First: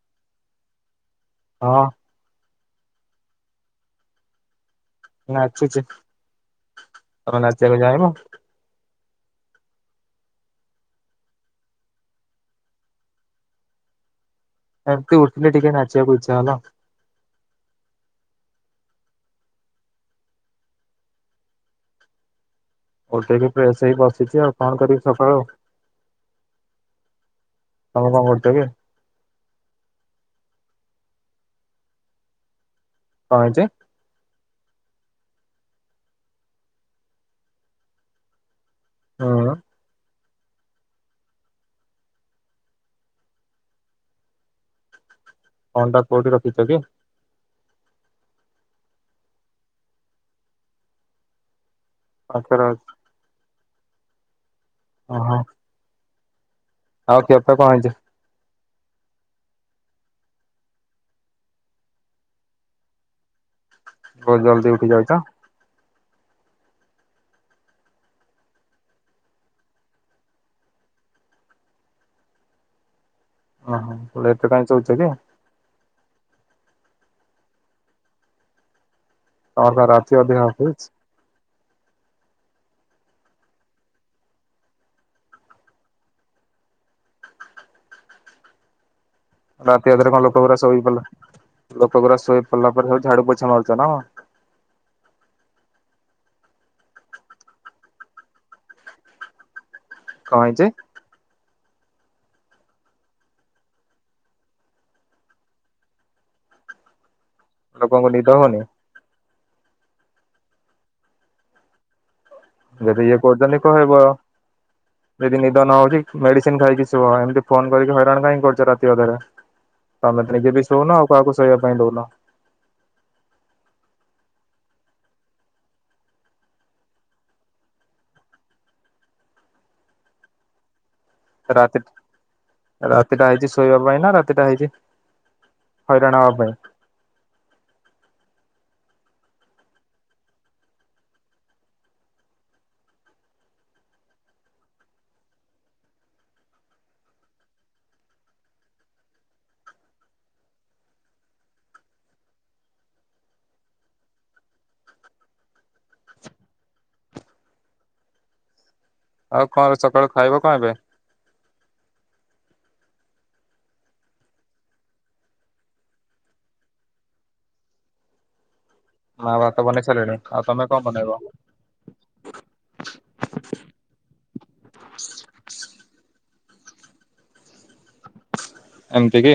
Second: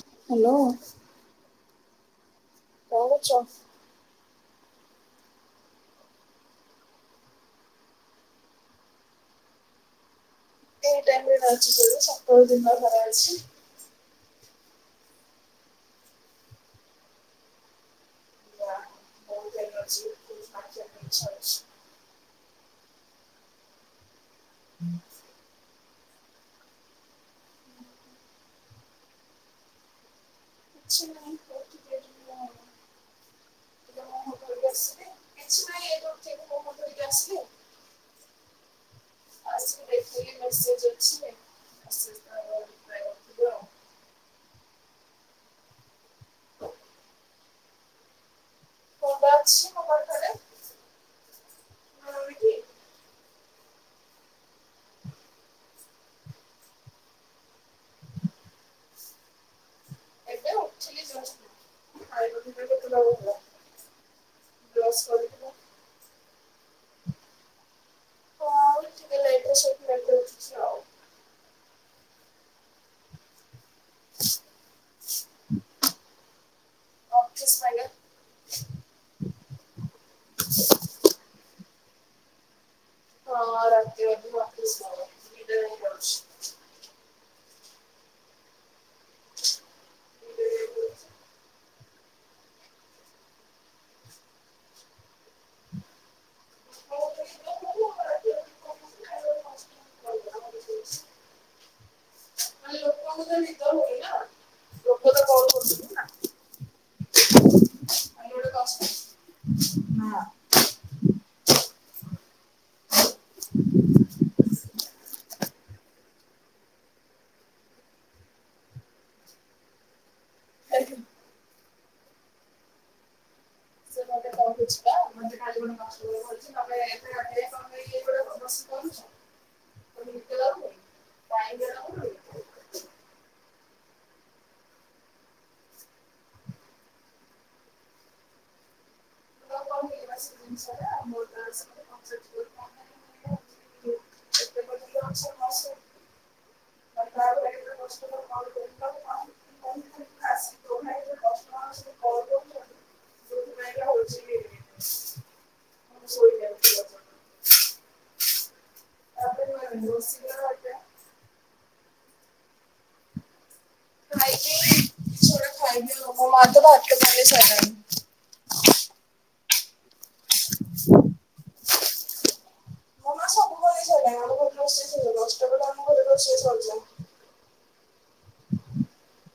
Hello. ହଁ। କଣ କରୁଚ? ନାଚୁଚି ତମେ ନାଚିବା ପାଇଁ ଯାଇବ । ଏ ଟାଇମ୍ ରେ ନାଚୁ ଯେ [unintelligible] ସକାଳେ ଦିନ ସାର ଅଛି ସାରା ଅଛି। ରାତି ଉଠିଲେ ଟିକେ ନାଚିବାକୁ ଇଚ୍ଛା ହେଲା ଆଉ । [unintelligible] [unintelligible] [unintelligible] ଦେଖିଆ କଣ କରିବି ସକାଳେ ଆଉ। [inaudible] ତମେ କଣ କରୁଚ କି? [inaudible] କିଛି ନାଇଁ [unintelligible] ମାନେ କଣ ହେଇଚି? ମୁଁ ଘରକୁ ଆସିଲି କିଛି ନାଇଁ ଏଇ ଯୋଉ ଜିବୁ ବୋଉ ମନ୍ଦିର ଯିବେ ଆସିଲି। ହୁଁ ଆସକି ଦେଖିଲି ରୋଷେଇ ଚାଲିଚି ଆସିଲି ପରେ ଖାଇକି ଜିବୁ ଆଉ। ଫୋନଟା କୋଉଠି ରଖିଚ କି? ଫୋନ୍ ଟା ଅଛି ମୋ ପାଖରେ। ପାଖରେ ଅ ଓହଁ। ଆଉ କେତେ କଣ ହେଇଚି? ଏବେ ଉଠିଲି ଜଷ୍ଟ ଖାଇବାକୁ [unintelligible] ବହୁତ ଜଲ୍ଦୀ ଉଠି ଯାଉଚ? ହଁ ଟିକେ ଲେଟ୍ ଶୋଉଚି ଲେଟ୍ ରେ ଉଠୁଚି ଆଉ। ଓ ହଁ ଲେଟ୍ ରେ କାଇଁ ଚୋଉଚ କି? ଅଫିସ ପାଇଁ ଲେ ତମର କଣ ରାତି ଅଧିଆ ଅଫିସ୍? ହଁ ରାତି ଅଧିଆ ଅଫିସ୍ କାମ ଦିଇଟା ଯାଏଁ କରୁଚି। ରାତି ଅଧରେ କଣ ଲୋକଗୁରା ଶୋଇ ପଡ଼ିଲା ଲୋକ ଗୁରା ଶୋଇ ପଡିଲା ପରେ ସବୁ ଝାଡୁ ପୋଛା ମାରୁଚ ନା କଣ? [unintelligible] କଣ ହେଇଚି? [unintelligible] ଲୋକଙ୍କୁ ନିଦ ହୋଉନି? ଯଦି ଇଏ କରୁଚନ୍ତି କହିବ ଯଦି ନିଦ ନ ହୋଉଚି ମେଡିସିନ ଖାଇକି ଶୁଅ ଏମିତି ଫୋନ୍ କରିକି ହଇରାଣ କାଇଁ କରୁଚ ରାତି ଅଧରେ ତମେ ତ ନିଜେ ବି ଶୋଉନ ଆଉ କାହାକୁ ଶୋଇବା ପାଇଁ ଦୋଉନ। [inaudible] କୋହୁଚିପା ମତେ [unintelligible] ତମେ ଏତେ ରାତି ଯାଏଁ କଣ ପାଇଁ ଏଗୁଡ଼ାକ ବ ରାତି ରାତିଟା ହେଇଚି ଶୋଇବା ପାଇଁ ନା ରାତିଟା ହେଇଚି ହଇରାଣ ହବା ପାଇଁ। [inaudible] ଆଉ କଣ ସକାଳୁ ଖାଇବ କଣ ଏବେ? ମା ଭାତ ବନେଇ ସାରିଲେଣି ଆଉ ତମେ କଣ ବନେଇବ? ଏମିତି କି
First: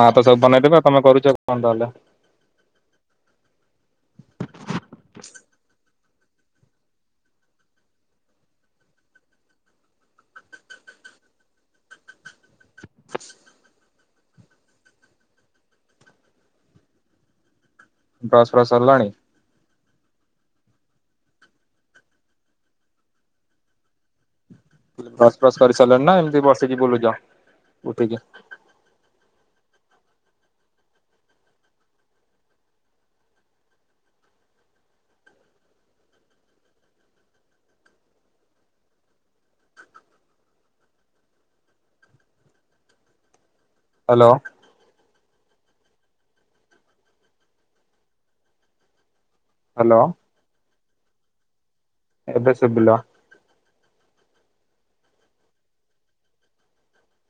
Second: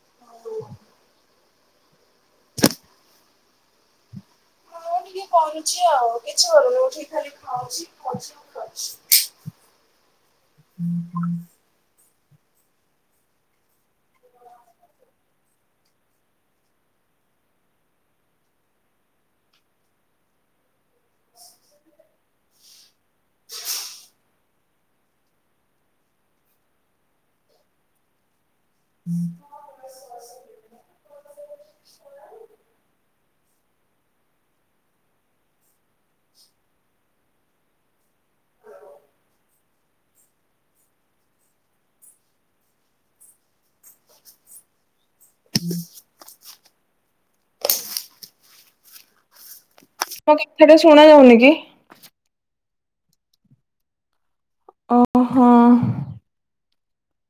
ମା ତ ସବୁ ବନେଇ ଦେବେ ଆଉ ତମେ କରୁଚ କଣ ତାହଲେ? ମୁଁ କିଛି କରୁନି ଉଠିକ ଖାଲି ଖାଉଚି ଖାଉଚି ଆଉ ଖାଉଚି। ବ୍ରସ ଫ୍ରସ ସରିଲାଣି। ବ୍ରସ୍ ଫ୍ରସ୍ କରି ସାରିଲଣି ନା ଏମତି ବସିକି ବୁଲୁଚ ଉଠିକି? [inaudible] ହାଲୋ। [unintelligible] ହ୍ୟାଲୋ ମଁ କି [unintelligible] ଶୁଣା ଯାଉନି କି? ଏବେ ସୁଵିଲା। ହଁ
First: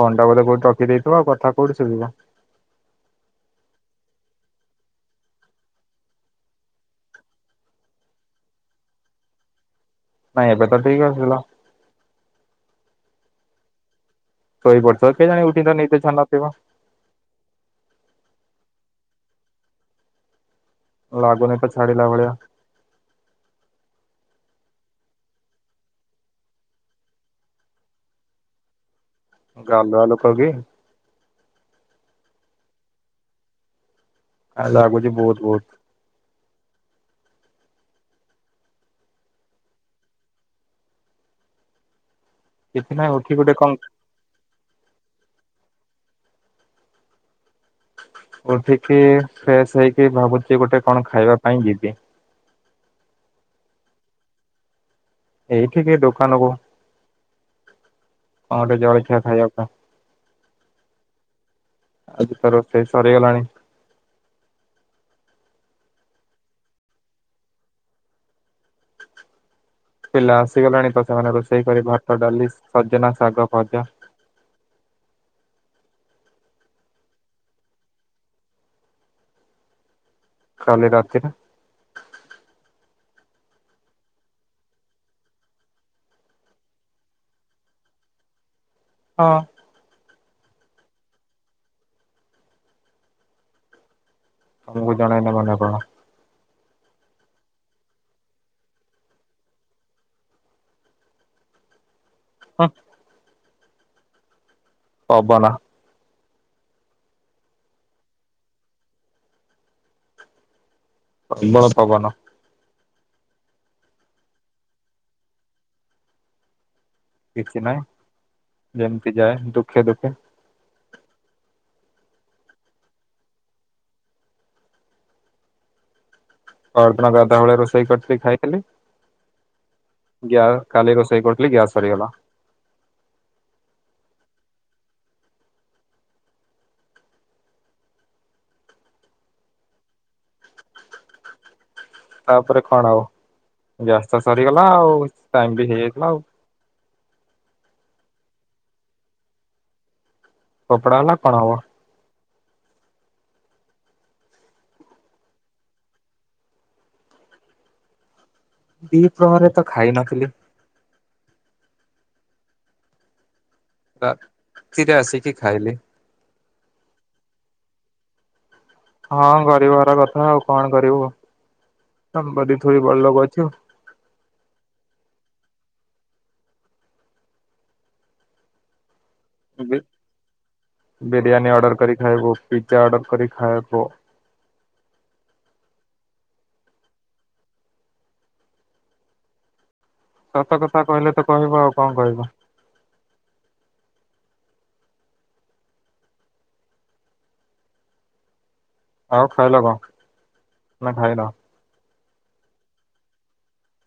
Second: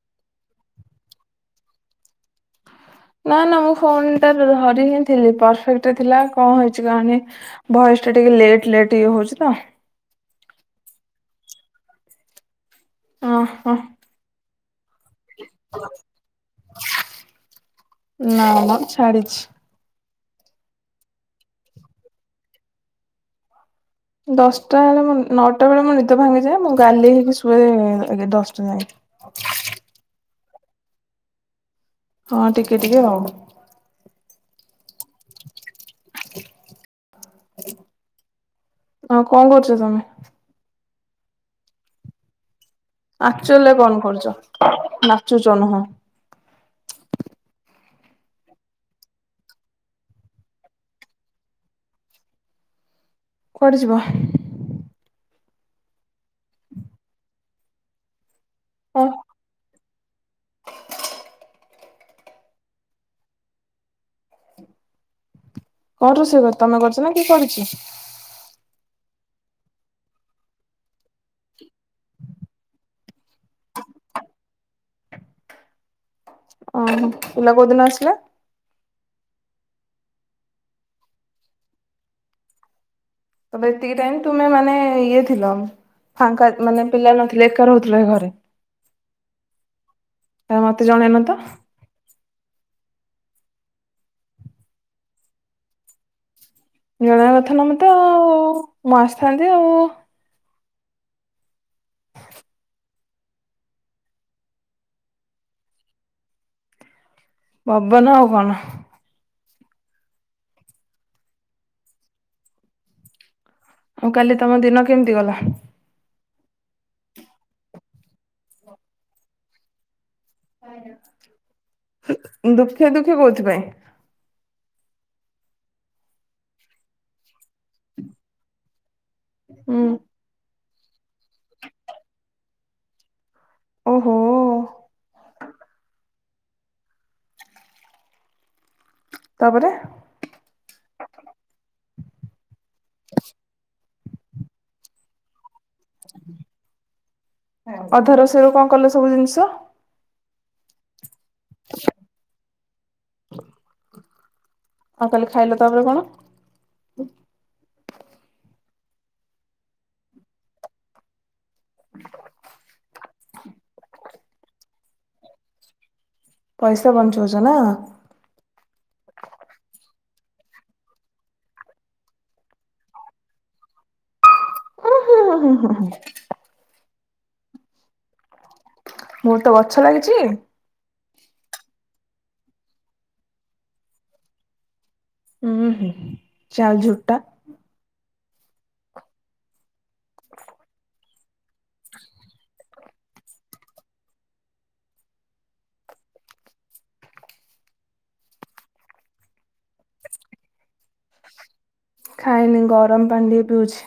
ଫୋନ ଟା ବୋଧେ କୋଉଠି ରଖିଦେଇଥିବ ଆଉ କଥା କୋଉଠି ସୁବିବ। ନା ନା ମୁଁ ଫୋନ ଟା ଧରି ହିଁ ଥିଲି ପରଫେକ୍ଟ ଥିଲା କଣ ହେଇଛି କେଜାଣି ଭଏସ ଟା ଟିକେ ଲେଟ ଲେଟ ଇଏ ହଉଛି ତ। ନାଇଁ ଏବେ ତ ଠିକ ଆସିଗଲା। ଓ ହ। ଶୋଇ ପଡ। ତୋର କେଜାଣି ଉଠିକି ତ ନିଦ ଛାଡି ନ ଥିବ । ଛାଡ଼ିଛି। ଲାଗୁନି ତ ଛାଡ଼ିଲା ଭଳିଆ । ଦଶଟା ବେଳେ ମୋ ନଅଟା ବେଳେ ମୋ ନିଦ ଭାଙ୍ଗିଯାଏ ମୁଁ ଗାଲେଇ ହେଇକି ଶୁଏ ଏଗ ଦଶଟା ଯାଙ୍କେ। ଗାଲୁଆ ଲୋକ କି। ହଁ ଟିକେ ଟିକେ ଆଉ। ଏ ଲାଗୁଛି ବହୁତ ବହୁତ। [unintelligible] ଆଉ କଣ କରୁଛ ତମେ। କିଛି ନାହିଁ ଉଠି ଗୋଟେ ଅକ୍ଚୁଆଲ ରେ କଣ କରୁଛ ନାଚୁଛ ନୁହଁ। ଉଠିକି ଫ୍ରେଶ ହେଇକି ଭାବୁଛି ଗୋଟେ କଣ ଖାଇବା ପାଇଁ ଯିବି। କୁଆଡେ ଯିବ। ଏଇଠିକ ଦୋକାନକୁ। କଣ ଗୋଟେ ଜଳଖିଆ କଣ ଖାଇଆକୁ। ଆଜି ତ ରୋସେଇ ସରେଗଲାଣି। କଣ ରୋଷେଇ କର ତମେ କରଛ ନା କିଏ କରିଚି। ପିଲା ଆସିଗଲେଣି ତ ସେମାନେ ରୋଷେଇ କରି ଭାତ ଡାଲି ସଜନା ଶାଗ ଭଜା। ଓ ହୋ ପିଲା କୋଉଦିନ ଆସିଲା। କାଲି ରାତିରେ। ତବେ ଏତିକି ଟାଇମ ତୁମେ ମାନେ ଇଏ ଥିଲ ଫାଙ୍କା ମାନେ ପିଲା ନଥିଲେ ଏକା ରହୁଥିଲ ଏ ଘରେ। ହଁ। କାଇଁ ମତେ ଜଣେଇନ ତ। ତମକୁ ଜଣେଇନି ମାନେ କଣ। ଜଣାଇବା କଥା ନା ମତେ ଆଉ ମୁଁ ଆସିଥାନ୍ତି ଆଉ। ହଁ। ପବନ। ପବନ ଆଉ କଣ। ପ୍ରବଳ ପବାନ। ଆଉ କାଲି ତମ ଦିନ କେମତି ଗଲା? କିଛି ନାହିଁ ଯେମତି ଯାଏ ଦୁଃଖେ ଦୁଃଖେ। ଦୁଃଖେ ଦୁଃଖେ କୋଉଥିପାଇଁ? ପହରଦିନ ଗାଧୁଆ ବେଳେ ରୋଷେଇ କରିଥିଲି ଖାଇଦେଲି। ହୁଁ ଗ୍ୟାଓ କାଲି ରୋଷେଇ କରଥୁଲି ଗ୍ୟାସ ସରିଗଲା। ଓହୋ। ତାପରେ? ତାପରେ କଣ ଆଉ ଗ୍ୟାସ୍ ତ ସରିଗଲା ଆଉ ଟାଇମ୍ ବି ହେଇଗଲା ଆଉ। ଅଧା ରୋଷେଇର କଁ କଲ ସବୁ ଜିନିଷ? ଫୋପଡ଼ା ଗଲା। ହ ଆଉ କାଲି ଖାଇଲ ତାପରେ କଣ? ଦିପ୍ରହରେ ତ ଖାଇ ନଥିଲି। ରାତିରେ ଆସକି ଖାଇଲି। ପଇସା ବଞ୍ଚଉଚ ନାଁ? ହଁ ଗରିବ ଘର କଥା ଆଉ କଣ କରିବୁ ତମ ବଡି ଥୋଡ଼ି ବଡ଼ ଲୋକ ଅଛୁ? ଓହୋ ହଁ ହଁ ହଁ। ମୋର ତ ଗଛ ଲାଗିଚି। ବିିରିୟାନୀ ଅର୍ଡର କରି ଖାଇବୁ ପିଜ୍ଜା ଆର୍ଡର କରି ଖାଏବ। ଉଁ ହୁଁ। [unintelligible] ସତ କଥା କହିଲେ ତ କହିବ ଆଉ କଁ କଇବ? ଆଉ ଖାଇଲ କଁ ନାଁ ଖାଇନ? ଖାଇନି ଗରମ ପାଣି ଟିଏ ପିଉଛି।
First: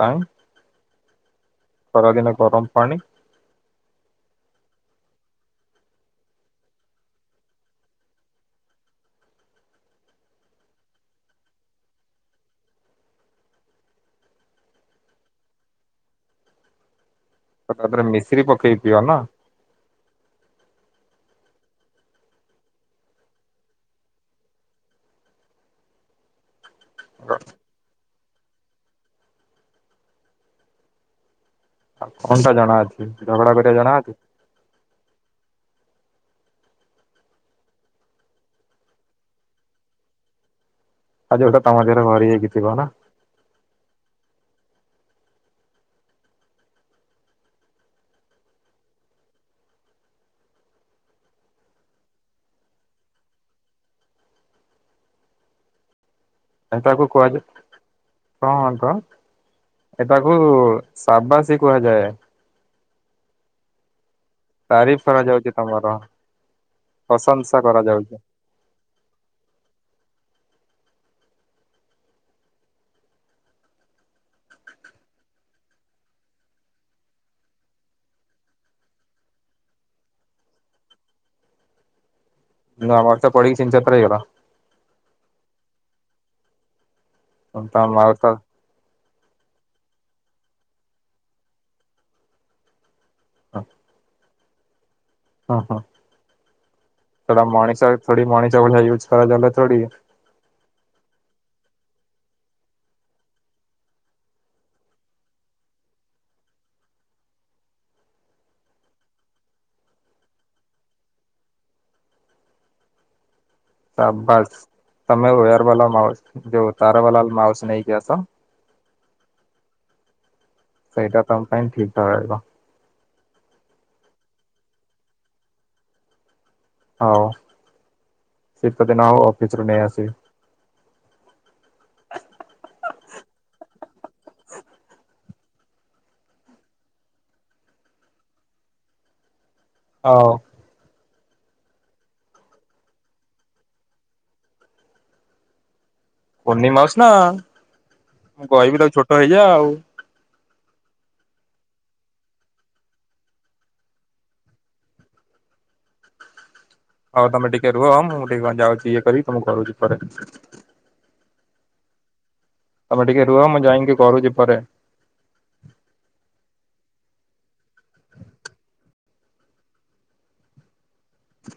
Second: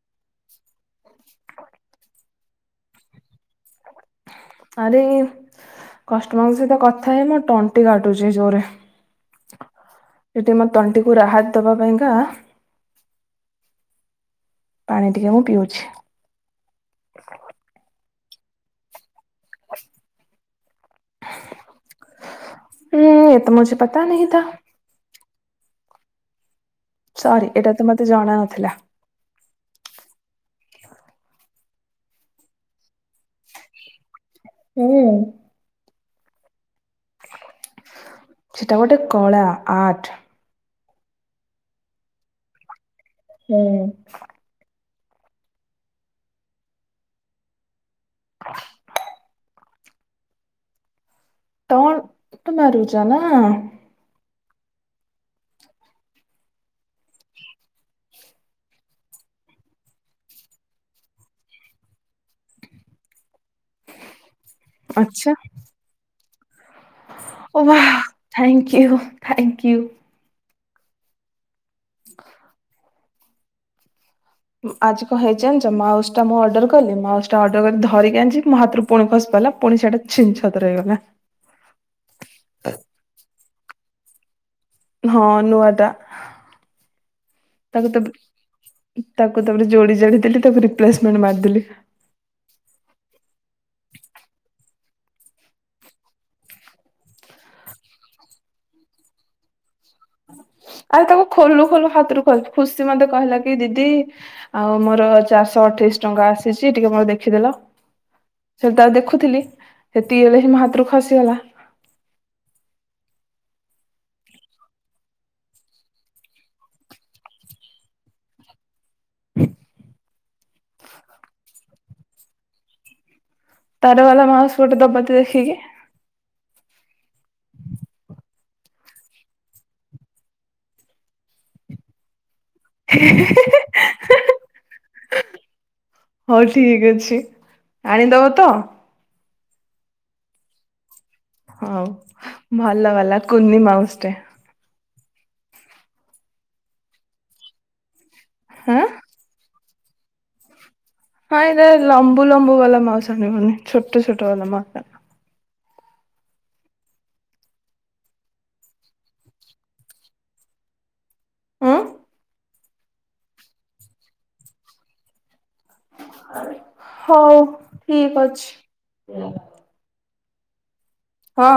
କାଇଁ ଖରାଦିିନ ଗରମ ପାଣି? ଆରେ କଷ୍ଟମରଙ୍କ ସହିତ କଥା ହେଇ ମୋ ଟଣ୍ଟି କାଟୁଚି ଜୋରେ ସେଇଥିଆଇଁ ମୋ ତଣ୍ଟିକୁୁ ରାହାତ ଦବା ପାଇଁକା ପାଣି ଟିକେ ମୁଁ ପିଉଛି। ତ ତା ଦେହରେ ମିଶିରି ପକେଇ ପିଅ ନା। ଉଁ [unintelligible] ସରି ଏଇଟା ତ ମତେ ଜଣା ଥିଲା। ଆଉ କଣଟା ଜଣା ଅଛି? ଝଗଡ଼ା କରିବା ଜଣା ଅଛି? ହୁଁ। ସେଟା ଗୋଟେ କଳା ଆଟ୍। ଆଉ ଯୋଉଟା ତମ ଦେହରେ ଭରିହେଇକି ଥିବ ନାଁ। ହୁଁ। [inaudible] ଟଣ୍ଟ୍ ମାରୁଚ ନାଁ? ଏଟାକୁ କୁହାଯାଏ କଣ ତ ଏଟାକୁ ସାବାସି କୁହାଯାଏ। ତାରିଫ କରାଯାଉଚି ତମର। ପ୍ରଶଂସା ଓବା କରାଯାଉଛି। Thank you thank you. ଆଜି କଣ ହେଇଚି ଜାଣିଛ ମାଉସଟା ମୁଁ ଅର୍ଡର କଲି ମାଉସଟା ଅର୍ଡର କରି ଧରିକି ଆଣିଚି ମୋ ହାତରୁ ପୁଣି ଖସି ପାଇଲା ପୁଣି ସେଟା ଛିନଛତ୍ର ହେଇଗଲା। ନୁଆ ମାଉସଟା ପିଠିକି ଛିନଛତ୍ର ହେଇଗଲା। ହଁ ନୂଆଟା। ତା ତାକୁ ତ ମାଉଚ ଟା ତାକୁ ତାପରେ ଯୋଡି ଯୋଡି ଦେଲି ତାକୁ ରିପ୍ଲେସମେଣ୍ଟ ମାରିଦେଲି। [inaudible] ହଁ ହଁ ସେଟା ମଣିଷ ଭଳିଆ ଥୋଡି ମଣିଷ ଭଳିଆ ୟୁଜ କରାଗଲେ ଥୋଡ଼ି। ଆରେ ତାକୁ ଖୋଲୁ ଖୋଲୁ ହାତରୁ ଖସି ଖୁସି ମତେ କହିଲା କି ଦିଦି ଆଉ ମୋର ଚାରିଶହ ଅଠେଇଶି ଟଙ୍କା ଆସିଚି ଟିକେ ମୋର ଦେଖିଦେଲ ସେ ତାର ଦେଖୁଥିଲି ହେତିକି ବେଳେ ହିଁ ମୋ ହାତରୁ ଖସିଗଲା। ସାବାସ୍ ତମେ ଓୟର ବାଲା ମାଉସ ଯୋଉ ତାର ବାଲା ମାଉସ ନେଇକି ଆସ ସେଇଟା ତମ ପାଇଁ ଠିକ ରହିବ। ତାର ବାଲା ମାଉସ ଗୋଟେ ଦବତ ଦେଖିକି। ହୋଉ। ଶୀତ ଦିନ ହୋଉ ଅଫିସରୁ ନେଇ ଆସିବି। [unintelligible] ହୋଉ ଠିକ ଅଛି ଆଣିଦବତ? ହୋଉ। ହୋଉ ଭଲ ହେଲା କୁନି ମାଉସଟେ। କୁନି ମାଉସ ନା ମୁଁ ହଁ କହିବି ତାକୁ ଛୋଟ ହେଇଯା ଆଉ। ହଁ ଏଇ ଲମ୍ବୁ ଲମ୍ବୁ ବାଲା ମାଉସ ଆଣିବନି ଛୋଟ ଛୋଟ ବାଲା ମାଉସ ଆଣିବ। ଆଉ ତମେ ଟିକେ ରୁହ ମୁଁ ଟିକେ ଯାଉଚି ଇଏ କରିବି ତମକୁ ମୁଁ କରୁଚି ପରେ। ଉଁ। ତମେ ଟିକେ ରୁହ ମୁଁ ଯାଇକି କରୁଚି ପରେ। ହୋଉ ଠିକ ଅଛି। ହଁ।